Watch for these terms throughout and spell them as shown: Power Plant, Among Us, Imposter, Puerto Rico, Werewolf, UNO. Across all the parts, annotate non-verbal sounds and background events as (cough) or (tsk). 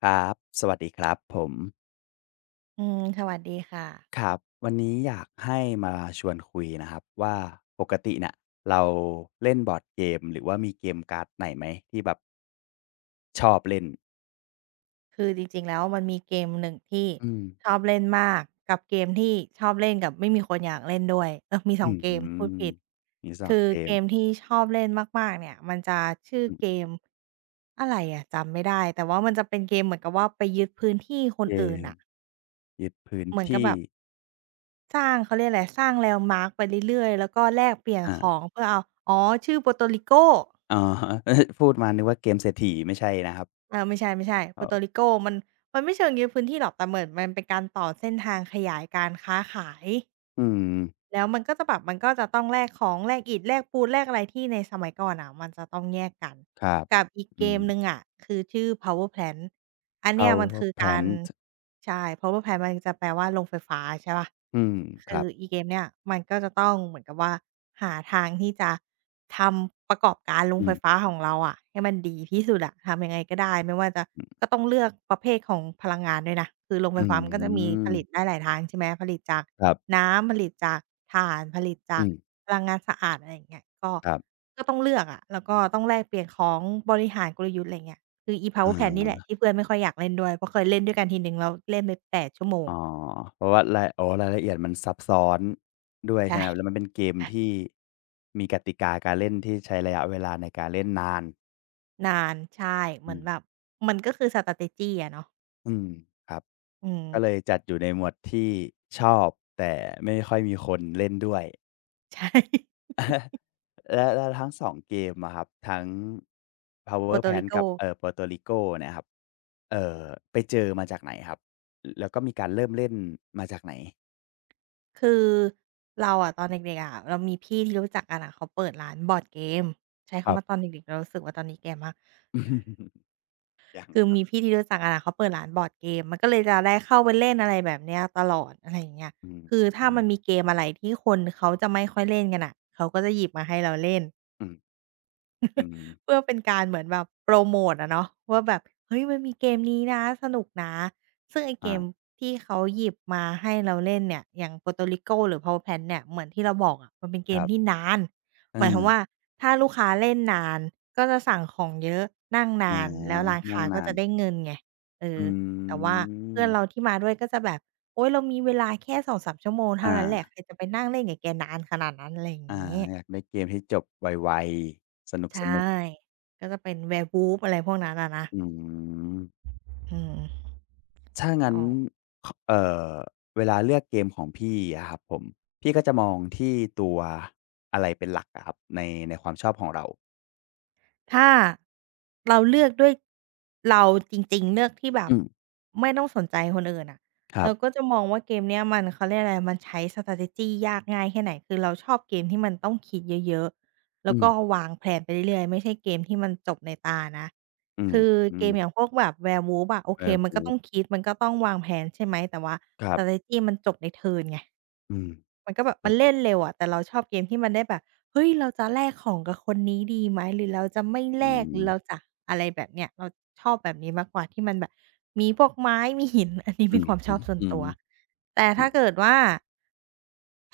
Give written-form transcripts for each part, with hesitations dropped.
ครับสวัสดีครับผมอืมสวัสดีค่ะครับวันนี้อยากให้มาชวนคุยนะครับว่าปกติเนี่ยเราเล่นบอร์ดเกมหรือว่ามีเกมการ์ดไหนไหมที่แบบชอบเล่นคือจริงๆแล้วมันมีเกมหนึ่งที่อืมชอบเล่นมากกับเกมที่ชอบเล่นกับไม่มีคนอยากเล่นด้วยมีอืสองมเกมพูดผิดมีสองคือเกเกมมที่ชอบเล่นมากๆเนี่ยมันจะชื่ออืเกมมอะไรจำไม่ได้แต่ว่ามันจะเป็นเกมเหมือนกับว่าไปยึดพื้นที่คนเกอื่นมน่ะยึดพื้นเหมือนกับที่แบบสร้างเขาเรียกอะไรสร้าง landmark ไปเรื่อยๆแล้วก็แลกเปลี่ยนอ่าของเพื่อเอาอ๋อชื่อ Puerto Rico อ๋อ (laughs) พูดมานึกว่าเกมเศรษฐีไม่ใช่นะครับไม่ใช่ไม่ใช เอ่ Puerto อ Rico มันไม่เชิงยึดพื้นที่หรอกแต่เหมือนมันเป็นการต่อเส้นทางขยายการค้าขายอืมแล้วมันก็จะแบบมันก็จะต้องแลกของแลกอิฐแลกปูนแลกอะไรที่ในสมัยก่อนน่ะมันจะต้องแยกกันครับกับอีกอืเกมม หนึ่งอะคือชื่อ Power Plant อันเนี้ยมัน Power คือการ Plant ใช่ Power Plant มันจะแปลว่าโรงไฟฟ้าใช่เปล่าอืมคคือรับอีเกมเนี้ยมันก็จะต้องเหมือนกับว่าหาทางที่จะ ทำประกอบการโรงอืไฟมฟ้าของเราอะให้มันดีที่สุดอะทำยังไงก็ได้ไม่ว่าจะก็ต้องเลือกประเภทของพลังงานด้วยนะคือโรงไฟอืฟ้ามันก็จะมีผมลิตได้หลายทางใช่ไหมผลิตจากครับน้ำผลิตจากถ่านผลิตจาอืกมพลังงานสะอาดอะไรอย่างเงี้ยก็ครับก็ต้องเลือกอะแล้วก็ต้องแลกเปลี่ยนของบริหารกลยุทธ์อะไรเงี้ยคืออี อ Power Plant นี่แหละา ที่เพื่อนไม่ค่อยอยากเล่นด้วยเพราะเคยเล่นด้วยกันทีหนึ่งแล้วเล่นไป8 ชั่วโมงอ๋อเพราะว่ารายอ๋อรายละเอียดมันซับซ้อนด้วยใช่ใช่ ไหมครับแล้วมันเป็นเกม (laughs) ๆที่มีกติกาการเล่นที่ใช้ระยะเวลาในการเล่นนานนานใช่เหอืมือนมแบบมันก็คือ strategy อะเนาะอืมครับอืม ก็เลยจัดอยู่ในหมวดที่ชอบแต่ไม่ค่อยมีคนเล่นด้วย (laughs) ใช่ (laughs) แล้วแล้วทั้งสองเกมอะครับทั้ง Puerto Powerplants กับ Rico Puerto Rico เนี่ยครับเอ่อไปเจอมาจากไหนครับแล้วก็มีการเริ่มเล่นมาจากไหนคือเราอะตอนเด็กๆอะเรามีพี่ที่รู้จักกันอะเขาเปิดร้านบอร์ดเกมใช้ครัคำบ ว่าตอนเด็กๆเรารู้สึกว่าตอนนี้แก่มาก (laughs) ยังคือครับมีพี่ที่รู้จักกันอ่ะเขาเปิดร้านบอร์ดเกมมันก็เลยจะได้เข้าไปเล่นอะไรแบบเนี้ยตลอดอะไรอย่างเงี้ยอืมคืออืถ้ามมันมีเกมอะไรที่คนเขาจะไม่ค่อยเล่นกันน่ะเขาก็จะหยิบมาให้เราเล่น อืมอืม เพื่อเป็นการเหมือนแบบโปรโมตอะเนาะว่าแบบเฮ้ยมันมีเกมนี้นะสนุกนะซึ่งไอ้เกมอาที่เขาหยิบมาให้เราเล่นเนี่ยอย่าง Puerto Rico หรือ p a w e r p l a n เนี่ยเหมือนที่เราบอกอะมันเป็นเกคมรัที่บนานเอหมายความว่าอถ้าลูกค้าเล่นนานก็จะสั่งของเยอะนั่งนาอานแล้วร้านนั่ค้างก็นานจะได้เงินไงเอออืแต่ว่าเพื่มอนเราที่มาด้วยก็จะแบบโอ๊ยเรามีเวลาแค่2-3ชั่วโมงเท่าอานั้นแหละใครจะไปนั่งเล่นกับแกนานขนาดนั้นอะไรอย่างอางี้ อยากได้เกมที่จบไวๆสใช่ นุกๆก็จะเป็น werewolf อะไรพวกนั้นอะนะอืมอืมถ้างั้นออกขเอ่อเวลาเลือกเกมของพี่อะครับผม พี่ก็จะมองที่ตัวอะไรเป็นหลักอะครับในในความชอบของเราถ้าเราเลือกด้วยเราจริงๆเลือกที่แบบอืมไม่ต้องสนใจคนอื่นอะครัเราก็บจะมองว่าเกมเนี้ยมันเขาเรียกอะไรมันใช้ strategy ยากง่ายแค่ไหนคือเราชอบเกมที่มันต้องคิดเยอะๆแล้อืวก็มวางแพลนไปเรื่อยๆไม่ใช่เกมที่มันจบในตานะอืมคืออืเกม มอย่างพวกแบบ werewolf อะโอเคมันก็ต้อ Werewolf งคิดมันก็ต้องวางแพลนใช่ไหมแต่ว่า ครับ strategy มันจบในเทิร์นไง อืมมันก็แบบอืมันเล่มนเร็วอะแต่เราชอบเกมที่มันได้แบบเฮ้ยเราจะแลกของกับคนนี้ดีไหมหรือเราจะไม่แลกหรือเราจะอะไรแบบเนี้ยเราชอบแบบนี้มากกว่าที่มันแบบมีพวกไม้ (laughs) มีหินอันนี้อืเป็นอความชฮึอบส่วนอืตัมวแต่ถ้าเกิดว่า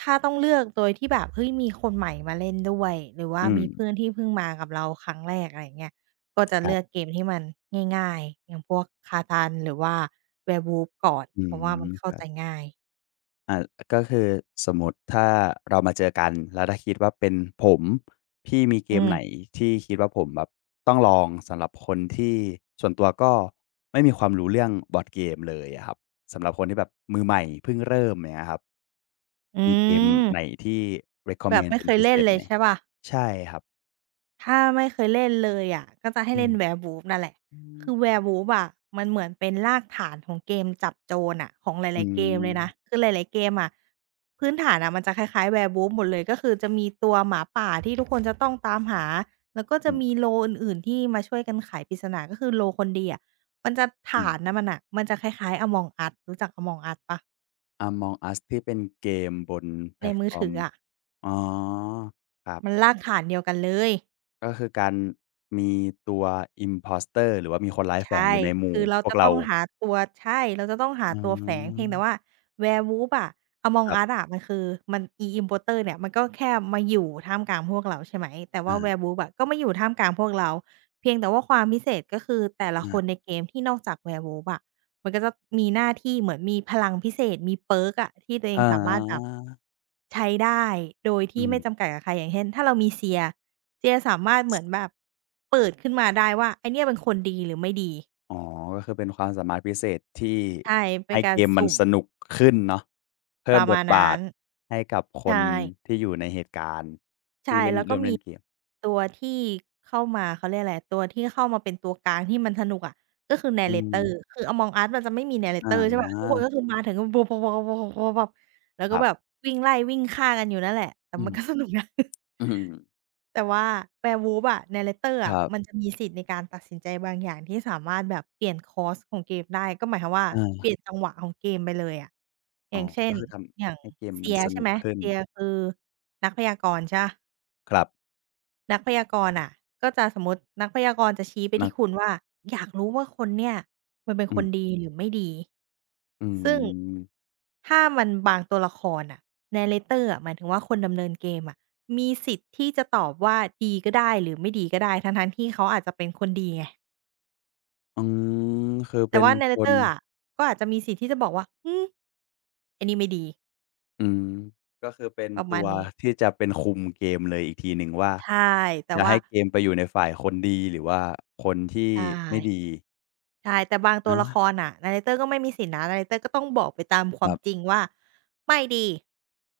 ถ้าต้องเลือกโดยที่แบบเฮ้ยมีคนใหม่มาเล่นด้วยหรือว่าอืมมีเพื่อนที่เพิ่งมากับเราครั้งแรกอะไรอย่างเงี้ยก็จะครัเลือกบเกมที่มันง่ายๆอย่างพวก Catan หรือว่า Werewolf ก่อนอืเพราะว่ามัมนคเข้ารัใจบ ง่ายอ่าก็คือสมมุติถ้าเรามาเจอกันแล้วถ้าคิดว่าเป็นผมพี่มีเกอืมไหนมที่คิดว่าผมแบบต้องลองสำหรับคนที่ส่วนตัวก็ไม่มีความรู้เรื่องบอร์ดเกมเลยอะครับสำหรับคนที่แบบมือใหม่เพิ่งเริ่มอย่างเงี้ยครับอืมีเกมม ไหนที่ แบบ recommend ไม่เป็นเคยพิเศเล่นษเลไหมยใช่เปล่าใช่ครับถ้าไม่เคยเล่นเลยอะก็จะให้เล่น Werewolf นั่นแหละอืมคือ Werewolf อะมันเหมือนเป็นรากฐานของเกมจับโจรอะของหอืลายๆเกมมเลยนะคือหลายๆเกมอะพื้นฐานอะมันคล้ายๆ Werewolf หมดเลยก็คือจะมีตัวหมาป่าที่ทุกคนจะต้องตามหา แล้วก็อืจะมีมโลอื่นๆที่มาช่วยกันไขปริศนาก็คือโลคนดีอะมันจะอืฐาม นน่ะมันน่ะมันจะคล้ายๆ Among Us รู้จัก Among Us เปล่า Among Us ที่เป็นเกมบนแพลในตมืฟออร์ถืมออะอ๋อครัมันบ รากฐานเดียวกันเลย ก็คือการมีตัว Imposter หรือว่ามีคนร้ายแฝงใช่อยู่ในหมู่คือเราพวกจะเราต้องหาตัวใช่ เราจะต้องหาอืตัวแฝงเพียงแต่ว่า ม Werewolf อะ ค Among รั Us บอะมันคือมันอี Imposter เนี่ยมันก็แค่มาอยู่ท่ามกลางพวกเราใช่ไหมแต่ว่า อา Werewolf อะก็มาอยู่ท่ามกลางพวกเราเพียงแต่ว่าความพิเศษก็คือแต่ละคนในๆเกมที่นอกจาก Werewolf อะมันก็จะมีหน้าที่เหมือนมีพลังพิเศษมี perk อะที่ตัวเออ๋งสามารถแบบอใช้ได้โดยอืที่ไม่จำมกัดกับใครอย่างเช่นถ้าเรามีเซียร์ เจียสามารถเหมือนแบบเปิดขึ้นมาได้ว่าไอ้เนี่ยเป็นคนดีหรือไม่ดีอ๋อก็คือเป็นความสามารถพิเศษที่ใช่เป็ให้นกาเกรมมันสุ่มสนุกขึ้นเนาะปเพิ่มระบมาทณบานั้ทนให้กับคใช่นที่อยู่ในเหตุการณ์ใช่ที่เล่นแล้วร่ก็วมมีเล่นเกมตัวที่เข้ามาเขาเรียกอะไรตัวที่เข้ามาเป็นตัวกลางที่มันสนุกอะก็คือ อืม narrator คือ Among Us มันจะไม่มี อา narrator ใช่เปล่าทุกคนก็คือมาถึงก็แล้วคก็รัแบบบวิ่งไล่วิ่งฆ่ากันอยู่นั่นแหละแต่อืมัม นก็สนุกนะ (laughs) (coughs) อืมแต่ว่า Werewolf อะ narrator คอะรัมันบจะมีสิทธิ์ในการตัดสินใจบางอย่างที่สามารถแบบเปลี่ยนคอร์สของเกมได้ก็หมายความว่าอเปาลี่ยนจังหวะของเกมไปเลยอะออ๋อย่างเช่ก็นคือทอย่าง ำให้เกมมัน Seer สใช่นุกไหม ขึ้น Seer คือนักพยากรณ์ใช่เปล่าครับนักพยากรณ์อะก็จะสมมุตินักพยากรณ์จะชี้ไปนัที่กคุณว่าอยากรู้ว่าคนเนี่ยมันเป็นอืคนมดีหรือไม่ดี อืซึ่งม ถ้ามันบางตัวละครน่ะ narrator อะหมายถึงว่าคนดำเนินเกมอะมีสิทธิ์ที่จะตอบว่าดีก็ได้หรือไม่ดีก็ได้ทั้งๆที่เขาอาจจะเป็นคนดีไงอืมคือแต่เป็นว่า คน narrator อะก็อาจจะมีสิทธิ์ที่จะบอกว่าไอ้นี่ไม่ดีอืมก็คือเป็นประมาตัณวนี้ที่จะเป็นคุมเกมเลยอีกทีหนึ่งว่าใช่แต่จะให้ว่าเกมไปอยู่ในฝ่ายคนดีหรือว่าคนที่ใช่ไม่ดีใช่แต่บางตัวละคอารน่ะ narrator ก็ไม่มีสิทธิ์นะ narrator ก็ต้องบอกไปตามคความรัจริบงว่าไม่ดี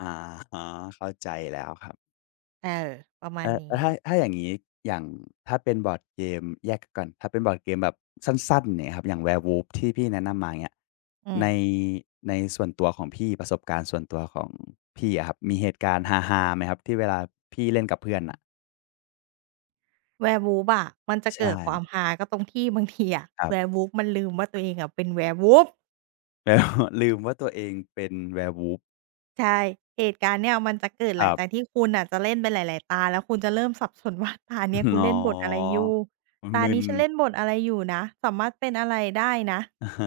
อะฮะเข้าใจแล้วครับเออประมาณเอ้แล้วนี้ถ้าถ้าอย่างงี้อย่างถ้าเป็นบอร์ดเกมแยกก่อนถ้าเป็นบอร์ดเกมแบบสั้นๆเนี่ยครับอย่าง Werewolf ที่พี่แนะนำมาอย่างเงี้ยอืม ในในส่วนตัวของพี่ประสบการณ์ส่วนตัวของพี่อะครับมีเหตุการณ์ฮาๆไหมครับที่เวลาพี่เล่นกับเพื่อนน่ะ werewolf อะมันจะใช่เกิดความฮาก็ตรงที่ (laughs) บางทีอะ ครับ werewolf มันลืมว่าตัวเองอะเป็น werewolf (laughs) แล้วลืมว่าตัวเองเป็น Werewolf ใช่เหตุการณ์เนี่ยมันจะเกิดคหลังรัจากบ ที่คุณน่ะจะเล่นไปหลายๆตาแล้วคุณจะเริ่มสับสนว่าตาเนี้ยกู (laughs) อ๋อเล่นบทอะไรอยู่ตามึน นี้ฉันเล่นบทอะไรอยู่นะสามารถเป็นอะไรได้นะ (laughs) อะฮ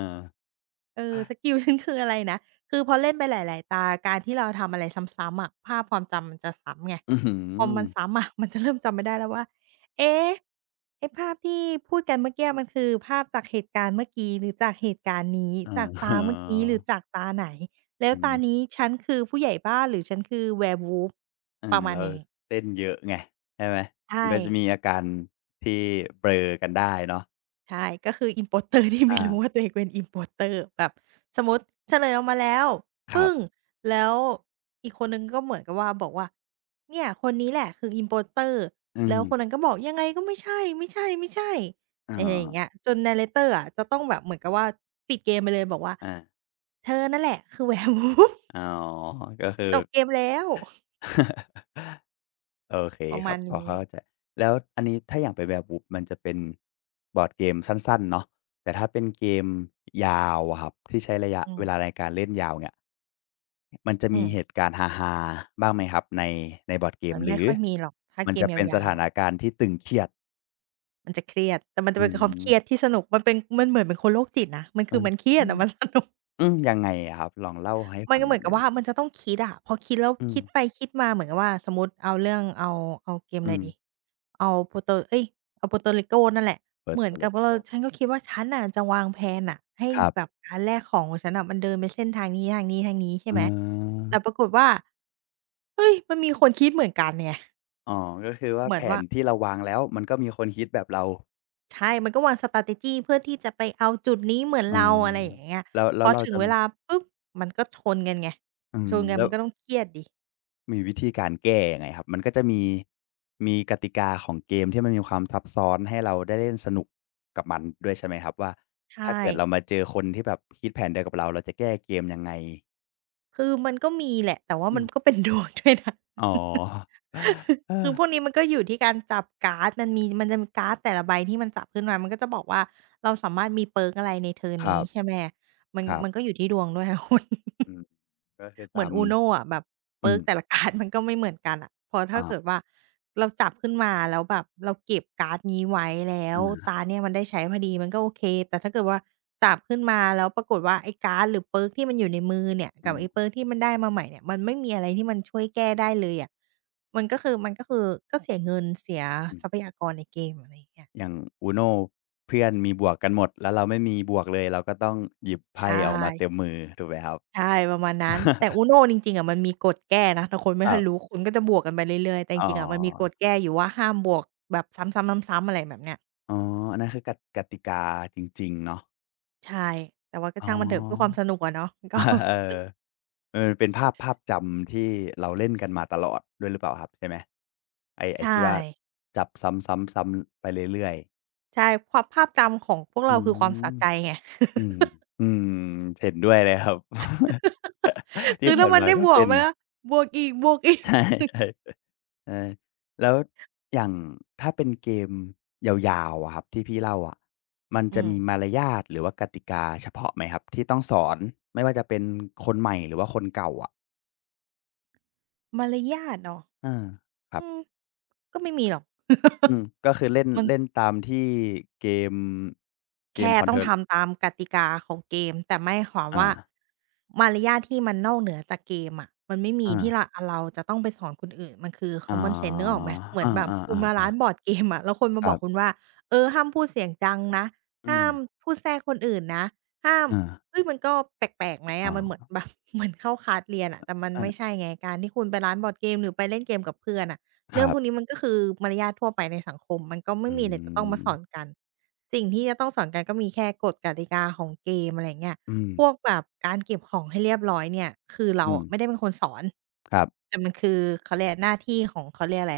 เออะสกิล (laughs) ฉันคืออะไรนะคือพอเล่นไปหลายๆตาการที่เราทำอะไรซ้ำๆอะภาพความจำมันจะซ้ำไงอื้อฮืพออ มันซ้ำอะ (laughs) มันจะเริ่มจำไม่ได้แล้วว่าเอ๊ะไอ้ภาพที่พูดกันเมื่อกี้มันคือภาพจากเหตุการณ์เมื่อกี้หรือจากเหตุการณ์นี้ (laughs) อะจากฮตาเมื่อกี้หรืะอจากตาไหนแล้วอืตานี้มฉันคือผู้ใหญ่บ้านหรือฉันคือ Werewolf เอปอระมาณแล้วนี้เต้นเยอะไงใช่ไหมมันใช่ ก็จะมีอาการที่เบลอกันได้เนาะใช่ก็คือ importer ที่ไม่อารู้ว่าตัวเองเป็น importer แบบสมมุติเฉลยออกมาแล้วครัปึ้งบแล้วอีกคนหนึ่งก็เหมือนกับว่าบอกว่าเนี่ยคนนี้แหละคือ importer" อืแล้วคนนั้นมก็บอกยังไงก็ไม่ใช่ๆอ๋อๆอะไรอย่างเงี้ยจน narrator อะจะต้องแบบเหมือนกับว่าปิดเกมไปเลยบอกว่าอาเธอนั่นแหละคือ (laughs) werewolf อ๋อก็คือ จบเกมแล้ว (laughs) โอเคประคมารับณพอนี้เข้าใจแล้วอันนี้ถ้าอย่างเป็น Werewolf มันจะเป็นบอร์ดเกมสั้นๆเนาะแต่ถ้าเป็นเกมยาวอะครับที่ใช้ระยะอืเวลาในการเล่นยาวเนี่ยมันจะมมีเหๆตุการณ์ฮาๆบ้างไหมครับในในบอร์ดเกมมันหไม่รือค่อยมีหรอกถ้ามันเกจะมเป็นสยาวถาๆนอะ การณ์ที่ตึงเครียดมันจะเครียด แต่มันจะอืเป็นความเคมรียดที่สนุกมันเป็นมันเหมือนเป็นคนโรคจิตนะ มันมัคือนมันเครียอืดมอะมันสนุก อืมยังไงอะครับลองเล่าให้ (laughs) มันฟังก็หเหน่มืออยนกัได้บไหมว่ามันจะต้องคิดอะพอคิดแล้วอืมคิดไปคิดมาเหมือนกับว่าสมมุติเอาเรื่องเอาเอาเกมอะอืไรมดีเอา Puerto เอ๊ยเอา Puerto Rico นั่นแหละเปิดเหมือตันวเลกับว่าเราโก้ฉันก็คิดว่าฉันน่ะจะวางแพลนน่ะให้ครัแบบบการแลกของของฉันน่ะมันเดินไปเส้นทางนี้ทางนี้ทางนี้ใช่อ๋ไหมอแต่ปรากฏว่าเฮ้ยมันมีคนคิดเหมือนกันไงอ๋อก็คือว่าเหมืแผอนว่า นที่เราวางแล้วมันก็มีคนคิดแบบเรา ใช่ มันก็วาง strategy เพื่อที่จะไปเอาจุดนี้เหมือนเอ๋อเราอะไรอย่างเงี้ยแล้วพแล้วอเราถึงจะเวลาปุ๊บมันก็ชนกันไงอืมชนกันแล้มัวนก็ต้องเครียดดิมีวิธีการแก้ยังไงครับมันก็จะมีมีกติกาของเกมที่มันมีความซับซ้อนให้เราได้เล่นสนุกกับมันด้วยใช่ไหมครับว่าใชถ้า่เกิดเรามาเจอคนที่แบบคิดแผนเดียวกับเราเราจะแก้เกมยังไงคือมันก็มีแหละแต่ว่าอืมันก็มเป็นดวงด้วยนะ (laughs) อ๋อ (laughs) เอคือพวกอนี้มันก็อยู่ที่การจับการ์ดมันมีมันจะมีการ์ดแต่ละใบที่มันจับขึ้นมามันก็จะบอกว่าเราสามารถมีเพิร์กอะไรในเทิร์นครันี้บใช่ไหมมันครัมันก็บอยู่ที่ดวงด้วย (laughs) ค่ะคุณ อืมก็คือเหมือตาน ม UNO อะแบบอืเพิร์กแต่มละ (laughs) การ์ดมันก็ไม่เหมือนกันอะพอถ้าอาเกิดว่าเราจับขึ้นมาแล้วแบบเราเก็บการ์ดนี้ไว้แล้วอาตาเนี่ยมันได้ใช้พอดีมันก็โอเคแต่ถ้าเกิดว่าจับขึ้นมาแล้วปรากฏว่าไอ้การ์ดหรือเพิร์กที่มันอยู่ในมือเนี่ยอืกับไอ้มเพิร์กที่มันได้มาใหม่เนี่ยมันไม่มีอะไรที่มันช่วยแก้ได้เลยอะมันก็คือก็เสียเงินเสียอืมทรัพยากรในเกมอะไรอย่างเงี้ยอย่าง UNO เพื่อนมีบวกกันหมดแล้วเราไม่มีบวกเลยเราก็ต้องหยิบไพ่ใช่ ออกมาเต็มมือถูกไหมครับ ใช่ประมาณนั้นแต่ (laughs) UNO จริงๆอะมันมีกฎแก้นะแต่คนไม่ครัค่อยรู้บคุณก็จะบวกกันไปเรื่อยๆแต่จอ๋ริงๆอะมันมีกอฎแก้อยู่ว่าห้ามบวกแบบซ้ำๆๆๆอะไรแบบเนี้ยอ๋ออันนั้นคือกติกติกาจริงๆ เนาะใช่แต่ว่าก็อ๋อ ช่างมันเถอะเพื่อความสนุกอะเนาะ (laughs) (laughs) ก็เออเออเป็นภาพภาพจำที่เราเล่นกันมาตลอดด้วยหรือเปล่าครับใช่ไหมไอ้ไอ้ที่ใช่ว่าจับซ้ำๆๆไปเรื่อยๆใช่ความภาพจำของพวกอืเรามคือความสะใจไง อืม (laughs) อืมเห็นด้วยเลยครับ (laughs) ที่คือผ่าถ้านมันมาได้ก็บวกเป็น ไปแล้ว (laughs) บวกอีกบวกอีกใช่ๆ เออแล้วอย่างถ้าเป็นเกมยาวๆอะครับที่พี่เล่าอะมันจะอืมมีมารยาทหรือว่ากติกาเฉพาะไหมครับที่ต้องสอนไม่ว่าจะเป็นคนใหม่หรือว่าคนเก่าอะมารยาทเหรอเออครับอืมก็ไม่มีหรอก อื (laughs) มก็คือเล่นมัน เล่นตามที่เกมเกมแค่ค o u n ต้ t อง e r ทำตามกติกาของเกมแต่ไม่ความอาว่ามารยาทที่มันนอกเหนือจากเกมอะมันไม่มีอาที่เราจะต้องไปสอนคนอื่นมันคือ อ๋อ common sense นเซนส์นึกออกไหมเหมืออนแบบคุณมาร้าานๆบอร์ดเกมอะแล้วคนๆมาคบรัอกบคุณว่าเออห้ามพูดเสียงดังนะอืห้ามมพูดแทรกคนอื่นนะห้ามอาเฮ้ยมันก็แปลกๆไหมอ๋ออะมันเหมือน (laughs) แบบเหมือนเข้าคลาสเรียนอะแต่มันไม่อาใช่ไงการที่คุณไปร้านบอร์ดเกมหรือไปเล่นเกมกับเพื่อนอะคเรื่องรัพวกบนี้มันก็คือมารยาททั่วไปในสังคมมันก็ไม่อืมีอะไรจะต้องมามสอนกัน สิ่งที่จะต้องสอนกันก็มีแค่กฎกติกาของเกมอะไรอย่างเงี้ยอืมพวกแบบการเก็บของให้เรียบร้อยเนี่ยคือเราอืมอะไม่ได้เป็นคนสอนครับแต่มันคือเขาเรียกหน้าที่ของเขาเรียกอะไร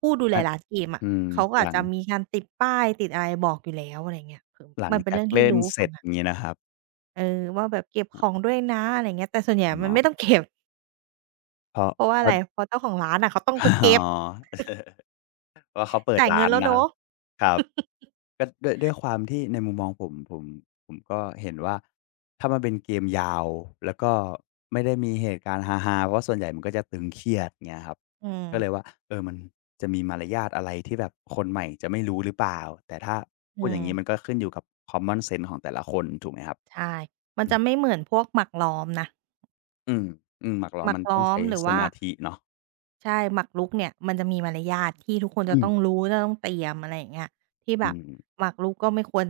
ผู้ดูแลนัดร้านเกมอะอืมเขาก็หอาลัจง จะมีการติดป้ายติดอะไรบอกอยู่แล้วอะไรอย่างเงี้ยคือหลังมันเป็นจากเรื่องที่เล่นรู้เสกัร็นจอน่ะย่างงี้นะครับเออว่าแบบเก็บของด้วยนะอะไรอย่างเงี้ยแต่ส่วนใหญ่อ๋มัอนไม่ต้องเก็บเพราะเพราะว่าเพอะราะ ไรเพราะเจ้าของร้านน่ะเขาต้อง (laughs) ไปอ๋อเก็บว่าเขาเปิดจ่ายร้าเงินนแล้วนะครับเนาะ ครับ (laughs) ก็ด้วยด้วยความที่ในมุมมองผมผมผมก็เห็นว่าถ้ามันเป็นเกมยาวแล้วก็ไม่ได้มีเหตุการณ์ฮาๆเพราะส่วนใหญ่มันก็จะตึงเครียดเงี้ยครับอืมก็เลยว่าเออมันจะมีมารยาทอะไรที่แบบคนใหม่จะไม่รู้หรือเปล่าแต่ถ้าอืพูดอย่ามงงี้มันก็ขึ้นอยู่กับ common sense ของแต่ละคนถูกไหมครับใช่มันอืจะมไม่เหมือนพวกหมากล้อมนะ อืมๆหมากล้อหมมักมันต้องล้อใช้มหรือสว่ามาธิเนาะใช่หมักรุกเนี่ยมันจะมีมารยาทที่ทุกคนจะอืมต้องรู้จะต้องเตรียมอะไรอย่างเงี้ยที่แบอืบมหมากรุกก็ไม่ควร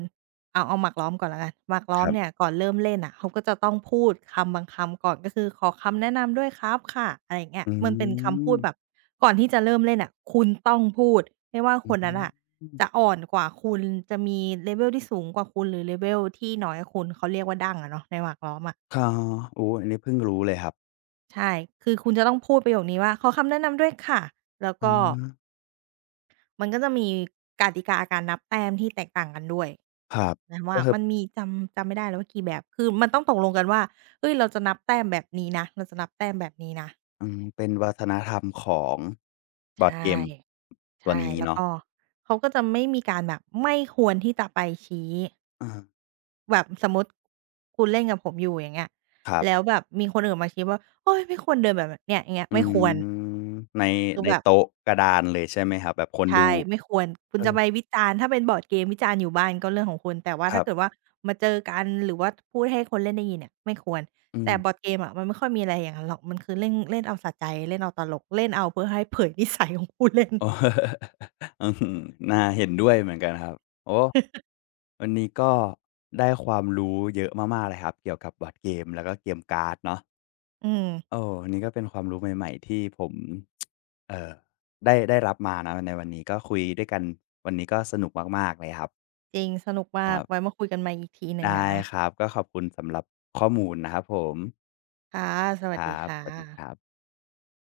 เอาหมากล้อมก่อนแล้วกันหมากล้อคมรัเนี่ยบ ก่อนเริ่มเล่นน่ะเขาก็จะต้องพูดคำบางคำก่อนก็คือขอคำแนะนำด้วยครับค่ะอะไรอย่างเงี้ยอืมันเป็นคำพูดแบบมก่อนที่จะเริ่มเล่นน่ะคุณต้องพูดไม่ว่าอืคนนั้นน่ะมจะอ่อนกว่าคุณจะมี level ที่สูงกว่าคุณหรือ level ที่น้อยกว่าคุณเขาเรียกว่าดั้งอะเนาะในหมากล้อมอะ ค่ะโอ้อันนี้เพิ่งรู้เลยครับใช่คือคุณจะต้องพูดประโยคนี้ว่าขอคำแนะนำด้วยค่ะ แล้วอ๋ก็อมันก็จะมีกติกาการนับแต้มที่แตกต่างกันด้วยครับหมายความก็ว่าคือมันมีจำไม่ได้แล้วว่ากี่แบบคือมันต้องตกลงกันว่าเฮ้ยเราจะนับแต้มแบบนี้นะเราจะนับแต้มแบบนี้นะอืมเป็นวัฒนธรรมของบใชอร์ดเก่มตัวใช่นี้แล้วเนาะก็เขาก็จะไม่มีการแบบไม่ควรที่จะไปชี้อาแบบสมมุติคุณเล่นกับผมอยู่อย่างเงี้ยครัแล้วบแบบมีคนอื่นมาชี้ว่าโอ๊ยไม่ควรเดินแบบนั้นเนี่ยอย่างเงี้ยอืไม่ควรมในคือในแบบ โต๊ะกระดานเลยใช่ไหมครับแบบคนดูใช่ไม่ควรคุเอณอจะไปวิจารณ์ถ้าเป็นบอร์ดเกมวิจารณ์อยู่บ้านก็เรื่องของคุณแต่ว่าครัถ้าเกิดบว่ามาเจอกันหรือว่าพูดให้คนเล่นได้ยินเนี่ยไม่ควรอืม แต่บอ (laughs) ร์ดเกมอะมันไม่ค่อยมีอะไรอย่างนั้นหรอกมันคือเล่นเล่นเอาสะใจเล่นเอาตลกเล่นเอาเพื่อให้เผยนิสัยของผู้เล่น อ๋ออืมน่าเห็นด้วยเหมือนกันครับ โอ้ (laughs) วันนี้ก็ได้ความรู้เยอะมากๆเลยครับเกี่ยวกับบอร์ดเกมแล้วก็เกมการ์ดเนาะ อืมโอ้อันนี้ก็เป็นความรู้ใหม่ๆที่ผม (tsk) เอ่อได้ได้รับมานะ ในวันนี้ก็คุยด้วยกัน วันนี้ก็สนุกมากๆเลยครับจริงสนุกคมากรัไว้บมาคุยกันใหม่อีกทีหนึ่งได้นะครับ ก็ขอบคุณสำหรับข้อมูลนะครับผม ค่ะสควัสรัดีบ ค่ะสวัสดีครับ